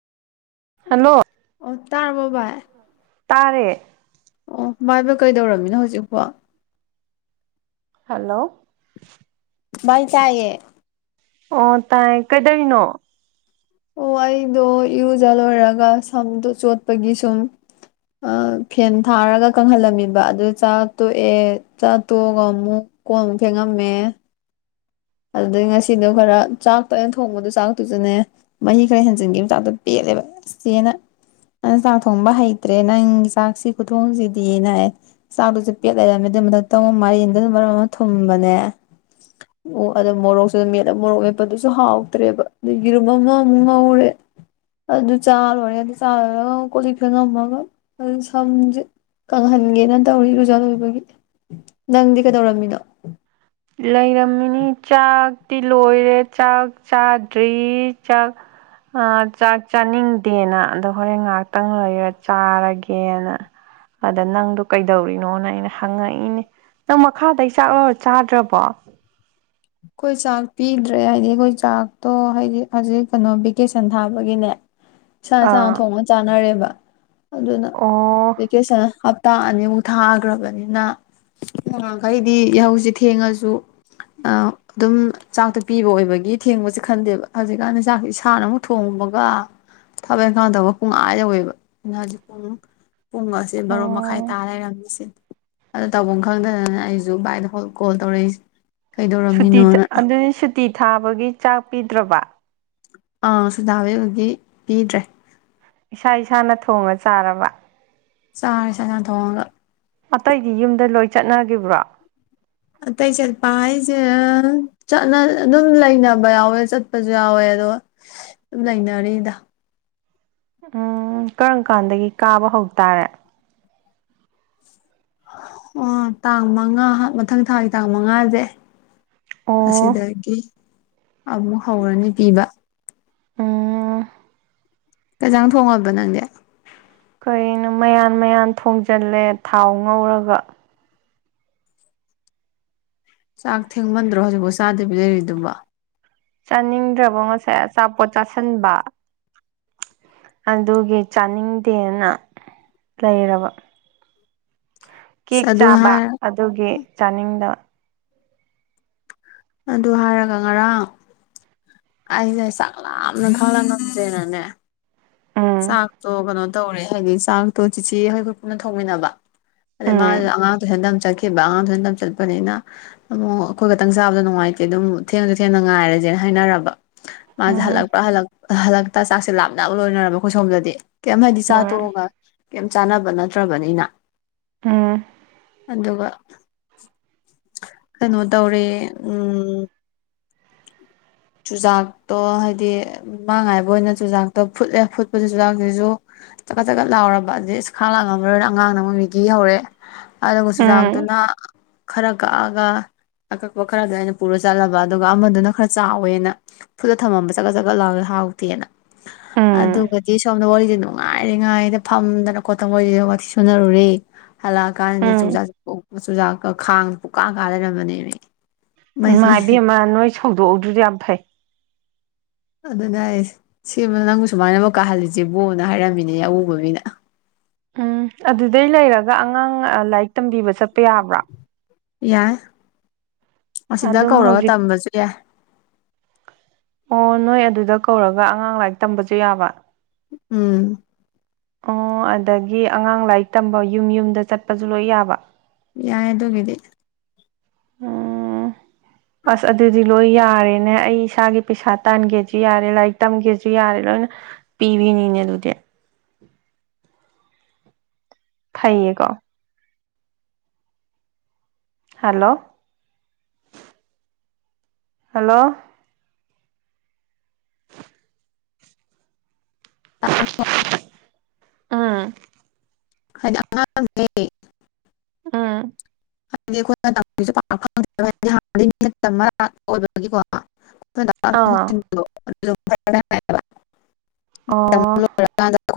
hello ꯑꯣ ꯇꯥꯔ꯭ꯕꫭ ꯕꯥꯥꯏ ꯇꯥꯔꯦ ꯑꯣ ꯃꯥꯗꯣ ꯀꯩꯗꯧꯔꯝꯃꯤꯅꯣ ꯍꯧꯖꯤꯛꯄꯣ ꯍꯜꯂꯣ ꯕꯥꯏ ꯇꯥꯏꯌꯦ ꯑꯣ ꯇꯥꯏ ꯀꯩꯗꯣꯢꯅꯣ ꯑꯣ ꯑꯩꯗꯣ ꯏꯔꯨꯖ ꯂꯣꯏꯔꯒ ꯁꯝꯗꯣ ꯆꯣꯠꯄꯒꯤ ꯁꯨꯝ ꯐꯦꯟ ꯊꯥꯔꯒ ꯀꯪꯍꯜꯂꯝꯃꯤꯕ ꯑꯗꯨ ꯆꯥ ꯇꯣꯛꯑꯦ ꯆꯥ ꯇꯣꯛꯑꯒ ꯑꯃꯨꯛ ꯀꯣꯟ ꯑꯃꯨꯛ ꯐꯦꯡꯉꯝꯃꯦ ꯑꯗꯨꯗꯩ ꯉꯁꯤꯗꯣ ꯈꯔ ꯆꯥꯛꯇ ꯑꯩꯅ ꯊꯣꯡꯕꯗꯣ ꯆꯥꯛꯇꯨꯁꯨꯅꯦ ꯃꯍꯤ ꯈꯔ ꯍꯦꯟꯖꯤꯟꯈꯤ ꯆꯥꯛꯇꫭ ꯄꯦꯜꯂꯦꯕ ꯆꯦꯅ ꯅꯪ ꯆꯥꯛ ꯊꯣꯡꯕ ꯍꯩꯇ꯭ꯔꯦꯅ ꯅꯪꯒꯤ ꯆꯥꯛꯁꯤ ꯈꯨꯊꯣꯡꯁꯤꯗꯤꯅ ꯆꯥꯛꯇꯨꯁꯨ ꯄꯦꯠ ꯂꯩꯔꯝꯃꯦ ꯑꯗꯨ ꯃꯊꯛꯇ ꯑꯃꯨꯛ ꯃꯥꯢꯔꯦꯟꯗꯨꯅ ꯃꯔꯣꯟ ꯑꯃ ꯊꯨꯝꯕꯅꯦ ꯑꯣ ꯑꯗ ꯃꯣꯔꯣꯛꯁꯨ ꯑꯗꯨ ꯃꯦꯠꯂ ꯃꯣꯔꯣꯛ ꯃꯦꯄꯗꯨꯁꯨ ꯍꯥꯎꯇ꯭ꯔꯦꯕ ꯑꯗꯨꯏ ꯌꯦꯔꯨꯝ ꯑꯃꯃꯨꯛ ꯉꯧꯔꯦ ꯑꯗꯨ ꯆꯥ ꯂꯣꯏꯔꯦ ꯑꯗꯨ ꯆꯥ ꯂꯣꯏꯔꯒ ꯀꯣꯂꯤꯛ ꯐꯦꯡ ꯉꯝꯃꯒ ꯑꯗꯨ ꯁꯝꯁꯦ ꯀꯪꯍꯟꯒꯦꯅ ꯇꯧꯔꯤ ꯏꯔꯨꯖꯥ ꯂꯣꯏꯕꯒꯤ ꯅꯪꯗꯤ ꯀꯩꯗꯧꯔꯝꯃꯤꯅꯣ ꯂꯩꯔꯝꯃꯤꯅꯤ ꯆꯥꯛꯇꯤ ꯂꯣꯏꯔꯦ ꯆꯥꯛ ꯆꯥꯗ꯭ꯔꯤ ꯆꯥꯛ ꯑ ꯆꯥꯛ ꯆꯥꯅꯤꯡꯗꯦꯅ ꯑꯗꯣ ꯍꯣꯔꯦꯟ ꯉꯥꯏꯍꯥꯛꯇꯪ ꯂꯩꯔꯒ ꯆꯥꯔꯒꯦꯅ ꯑꯗꯥ ꯅꯪꯗꯣ ꯀꯩꯗꯧꯔꯤꯅꯣꯅ ꯑꯩꯅ ꯍꯪꯉꯛꯏꯅꯤ ꯅꯪ ꯃꯈꯥꯗꯩ ꯆꯥꯛ ꯂꯧꯔ ꯆ ꯗ꯭ꯔꯕꯣ ꯑꯈꯣꯏ ꯆꯥꯛ ꯄꯤꯗ꯭ꯔꯦ ꯍꯥꯏꯗꯤ ꯑꯈꯣꯏ ꯆꯥꯛꯇꯣ ꯍꯥꯏꯗꯤ ꯍꯧꯖꯤꯛ ꯀꯩꯅꯣ ꯚꯦꯀꯦꯁꯟ ꯊꯥꯕꯒꯤꯅꯦ ꯏꯁꯥ ꯏꯁꯥꯅ ꯑꯥ ꯊꯣꯡꯉꯒ ꯆꯥꯅꯔꯦꯕ ꯑꯗꯨꯅ ꯑꯣ ꯚꯦꯀꯦꯁꯟ ꯍꯞꯇꯥ ꯑꯅꯤꯃꯨꯛ ꯊꯥꯈ꯭ꯔꯕꯅꯤꯅ ꯅꯌꯍꯥꯟꯈꯩꯗꯤ ꯌꯥꯍꯧꯁꯤ ꯊꯦꯡꯉꯁꯨ ꯑ ꯑꯗꯨꯝ ꯆꯥꯛꯇꯣ ꯄꯤꯕ ꯑꯣꯏꯕꯒꯤ ꯊꯦꯡꯕꯁꯦ ꯈꯟꯗꯦꯕ ꯍꯧꯖꯤꯛꯀꯥꯟꯗꯤ ꯆꯥꯛꯁꯤ ꯏꯁꯥꯅ ꯑꯃꯨꯛ ꯊꯣꯡꯕꯒ ꯊꯥꯕꯛ ꯏꯪꯀꯥꯡꯗꯧꯕ ꯄꯨꯡ ꯑꯥ ꯌꯧꯋꯦꯕ ꯑꯩꯅ ꯍꯧꯖꯤꯛ ꯄꯨꯡ ꯄꯨꯡ ꯀꯁꯦ ꯕꯥꯔꯣ ꯃꯈꯥꯏ ꯑꯣ ꯇꯥ ꯂꯩꯔꯝꯃꯤꯁꯦ ꯑꯗꯨ ꯇꯧꯐꯝ ꯈꯪꯗꯗꯅ ꯑꯩꯁꯨ ꯚꯥꯏꯗ ꯀꯣꯜ ꯇꯧꯔꯛꯏꯁꯤꯅꯤ ꯀꯩꯗꯧ ꯁꯨꯇꯤ ꯑꯗꯨꯗꯤ ꯁꯨꯇꯤ ꯊꯥꯕꯒꯤ ꯆꯥꯛ ꯄꯤꯗ꯭ꯔꯕ ꯑꯥ ꯁꯨꯇꯤ ꯊꯥꯕꯒꯤ ꯑꫭꯏꯗꯤ ꯄꯤꯗ꯭ꯔꯦ ꯏꯁꯥ ꯏꯁꯥꯅ ꯊꯣꯡꯉ ꯆꯥꯔꯕ ꯆꯥꯔꯦ ꯆꯥꯅ ꯊꯣꯡꯉꯒ ꯑꯇꯩꯗꯤ ꯌꯨꯝꯗ ꯂꯣꯏ ꯆꯠꯅꯈꯤꯕ꯭ꯔꯣ ꯑꯇꯩ ꯆꯠꯄ ꯍꯥꯏꯁꯦ ꯆꯠꯅ ꯑꯗꯨꯝ ꯂꯩꯅꯕ ꯌꯥꯎꯋꯦ ꯆꯠꯄꯁꯨ ꯌꯥꯎꯋꯦ ꯑꯗꯣ ꯂꯩꯅꯔꯤꯗ ꯎꯝ ꯀꯔꯝ ꯀꯥꯟꯗꯒꯤ ꯀꯥꯕ ꯍꯧꯇꯥꯔꯦ ꯑꯣ ꯇꯥꯡ ꯃꯉꯥ ꯃꯊꯪ ꯊꯥꯒꯤ ꯇꯥꯡ ꯃꯉꯥꯁꯦ ꯑꯣ ꯑꯁꯤꯗꯒꯤ ꯑꯃꯨꯛ ꯍꯧꯔꯅꯤ ꯄꯤꯕ ꯎꯝ ꯀꯩ ꯌꯦꯟꯁꯥꯡ ꯊꯣꯡꯉꯕ ꯅꯪꯗꯤ ꯀꯩꯅꯣ ꯃꯌꯥꯟ ꯃꯌꯥꯟ ꯊꯣꯡꯖꯤꯜꯂꯦ ꯊꯥꯎ ꯉꯧꯔꯒ ꯆꯥꯛ ꯊꯦꯡꯃꯟꯗ꯭ꯔꯣ ꯍꯧꯖꯤꯛꯐꯥꯎ ꯆꯥꯗꯕꯤ ꯂꯩꯔꯤꯗꯨꯕ ꯆꯥꯅꯤꯡꯗ꯭ꯔꯕ ꯉꯁꯥꯢ ꯑꯆꯥꯄꯣꯠ ꯆꯥꯁꯤꯟꯕ ꯑꯗꯨꯒꯤ ꯆꯥꯅꯤꯡꯗꯦꯅ ꯂꯩꯔꯕ ꯑꯁ ꯀꯦꯛ ꯑꯗꯨ ꯆꯥꯕ ꯍꯥꯏꯔ ꯑꯗꯨꯒꯤ ꯆꯥꯅꯤꯡꯗ ꯑꯗꯨ ꯍꯥꯏꯔꯒ ꯉꯔꯥꯡ ꯑꯩꯅ ꯆꯥꯛ ꯂꯥꯝꯅ ꯈꯪꯂꯛ ꯉꯝꯗꯔꯦꯅꯅꯦ ꯎꯝ ꯆꯥꯛꯇꯣ ꯀꯩꯅꯣ ꯇꯧꯔꯦ ꯍꯥꯏꯗꯤ ꯆꯥꯛꯇꯣ ꯆꯤꯆꯦ ꯈꯣꯏ ꯄꯨꯟꯅ ꯊꯧꯃꯤꯟꯅꯕ ꯑꯗꯩ ꯎꯝ ꯃꯥꯁꯨ ꯑꯉꯥꯡ ꯇꯨꯢꯁꯥꯟ ꯇꯥꯝ ꯆꯠꯈꯤꯕ ꯑꯉꯥꯡꯁꯨ ꯇꯨꯢꯁꯥꯟ ꯇꯝ ꯆꯠꯄꯅꯤꯅ ꯑꯃꯨꯛ ꯑꯩꯈꯣꯏ ꯈꯛꯇꯪ ꯆꯥꯕꯗꯣ ꯅꯨꯡꯉꯥꯏꯇꯦ ꯑꯗꯨꯝ ꯊꯦꯡꯉꯁꯨ ꯊꯦꯡꯅ ꯉꯥꯏꯔꯁꯦꯅ ꯍꯥꯏꯅꯔꯕ ꯃꯥꯁꯦ ꯎꯝ ꯍꯜꯂꯛꯄ꯭ꯔꯥ ꯍꯜꯂꯛꯇ ꯆꯥꯛꯁꯦ ꯂꯥꯝꯕꯅ ꯂꯣꯏꯅꯔꯕ ꯑꯩꯈꯣꯏ ꯁꯣꯝꯗꯗꯤ ꯀꯩꯝ ꯍꯥꯏꯗꯤ ꯎꯝ ꯆꯥꯊꯣꯛꯑꯒ ꯀꯩꯝ ꯆꯥꯟꯅꯕ ꯅꯠꯇ꯭ꯔꯕꯅꯤꯅ ꯑꯝ ꯑꯗꯨꯒ ꯀꯩꯅꯣ ꯇꯧꯔꯦ ꯎꯝ [inaudible] ꯆꯨꯖꯥꯛꯇꯣ ꯍꯥꯏꯗꯤ ꯃꯉꯥꯏꯕ ꯑꯣꯏꯅ ꯆꯨꯖꯥꯛꯇꯣ ꯐꯨꯠꯂꯦ ꯐꯨꯠꯄꯗ ꯆꯨꯖꯥꯛꯁꯤꯁꯨ ꯆꯀꯠ ꯆꯀꯠ ꯂꯥꯎꯔꯕ ꯑꯗꯨꯗꯤ ꯏꯁ ꯈꯪ ꯂꯥꯛ ꯉꯝꯃꯔꯣꯏꯅ ꯑꯉꯥꯡꯅ ꯑꯃꯨꯛ ꯃꯦꯒꯤ ꯍꯧꯔꯦ ꯑꯗꯨꯒ ꯎꯝ ꯆꯨꯖꯥꯛꯇꯨꯅ ꯈꯔ ꯀꯛꯑꯒ ꯑꯀꯛꯄ ꯈꯔꯗꯣ ꯑꯩꯅ ꯄꯨꯔ ꯆꯠꯂꯕ ꯑ ꯑꯗꯨꯒ ꯑꯃꯗꯨꯅ ꯈꯔ ꯆꯥꯎꯋꯦꯅ ꯐꯨꯠꯂ ꯊꯝꯃꯝꯕ ꯆꯠꯀꯠ ꯆꯠꯀꯠ ꯂꯥꯎꯋꯦ ꯍꯥꯎꯇꯦꯅ ꯎꯝ ꯑꯗꯨꯒꯗꯤ ꯁꯣꯝꯗ ꯋꯥꯔꯤꯗꯤ ꯅꯨꯡꯉꯥꯏ ꯉꯥꯏꯔꯤꯉꯥꯏꯗ ꯐꯝꯗꯅ ꯈꯣꯠꯇꯅ ꯋꯥꯊꯤ ꯁꯨꯅꯔꯨꯔꯦ ꯍꯜꯂꯛꯑꯀꯥꯟꯗꯗꯤ ꯎꯝ ꯆꯨꯖꯥꯛꯁꯨ ꯆꯨꯖꯥꯛꯀ ꯈꯥꯡ ꯄꯨꯀꯥ ꯀꯥ ꯂꯩꯔꯝꯕꯅꯦꯃꯦ ꯃꯍ ꯏꯃꯥ [inaudible] ꯏꯕꯦꯝꯃ ꯅꯣꯏ ꯁꯧꯗꯣꯛꯎꯗ꯭ꯔꯗꯣ ꯌꯥꯝ ꯐꯩ ꯑꯗꯨꯅ ꯑꯩ ꯁꯦꯝꯕ ꯅꯪꯕꯨ ꯁꯨꯃꯥꯏꯅ ꯑꯃꯨꯛ ꯀꯥꯍꯜꯂꯤꯁꯦꯕꯣꯅ ꯍꯥꯏꯔꯝꯃꯤꯅꯦ ꯑꯎꯨꯕ ꯃꯤꯅ ꯎꯝ ꯑꯗꯨꯗꯩ ꯂꯩꯔꯒ ꯑꯉꯥꯡ ꯂꯥꯏꯔꯤꯛ ꯇꯝꯕꯤꯕ ꯆꯠꯄ ꯌꯥꯕ꯭ꯔꯣ ꯌꯥꯏ ꯑꯁꯤꯗ ꯑꯗꯨꯝ ꯀꯧꯔꯒ ꯍꯧꯖꯤꯛ ꯇꯝꯕꯁꯨ ꯌꯥꯏ ꯑꯣ ꯅꯣꯏ ꯑꯗꯨꯗ ꯀꯧꯔꯒ ꯑꯉꯥꯡ ꯂꯥꯏꯔꯤꯛ ꯇꯝꯕꯁꯨ ꯌꯥꯕ ꯎꯝ ꯑꯣ ꯑꯗꯒꯤ ꯑꯉꯥꯡ ꯂꯥꯏꯔꯤꯛ ꯇꯝꯕ ꯌꯨꯝ ꯌꯨꯝꯗ ꯆꯠꯄꯁꯨ ꯂꯣꯏ ꯌꯥꯕ ꯌꯥꯏ ꯑꯗꯨꯒꯤꯗꯤ ꯎꯝ ꯑꯁ ꯑꯗꯨꯗꯤ ꯂꯣꯏ ꯌꯥꯔꯦꯅꯦ ꯑꯩ ꯏꯁꯥꯒꯤ ꯄꯩꯁꯥ ꯇꯥꯟꯒꯦꯁꯨ ꯌꯥꯔꯦ ꯂꯥꯏꯔꯤꯛ ꯇꯝꯒꯦꯁꯨ ꯌꯥꯔꯦ ꯂꯣꯏꯅ ꯄꯤꯕꯤꯅꯤꯅꯦ ꯑꯗꯨꯗꯤ ꯐꯩꯌꯦꯀꯣ ꯍꯜꯂꯣ ꯍꯜꯂꯣ ꯑꯥ [inaudible] ꯑꯥꯝ ꯍ [inaudible] ꯑꯥꯝ ꯍꯥꯏꯗꯤ ꯑꯩꯈꯣꯏꯅ ꯑꯥ [unintelligible] [unintelligible] ꯑꯣ [unintelligible]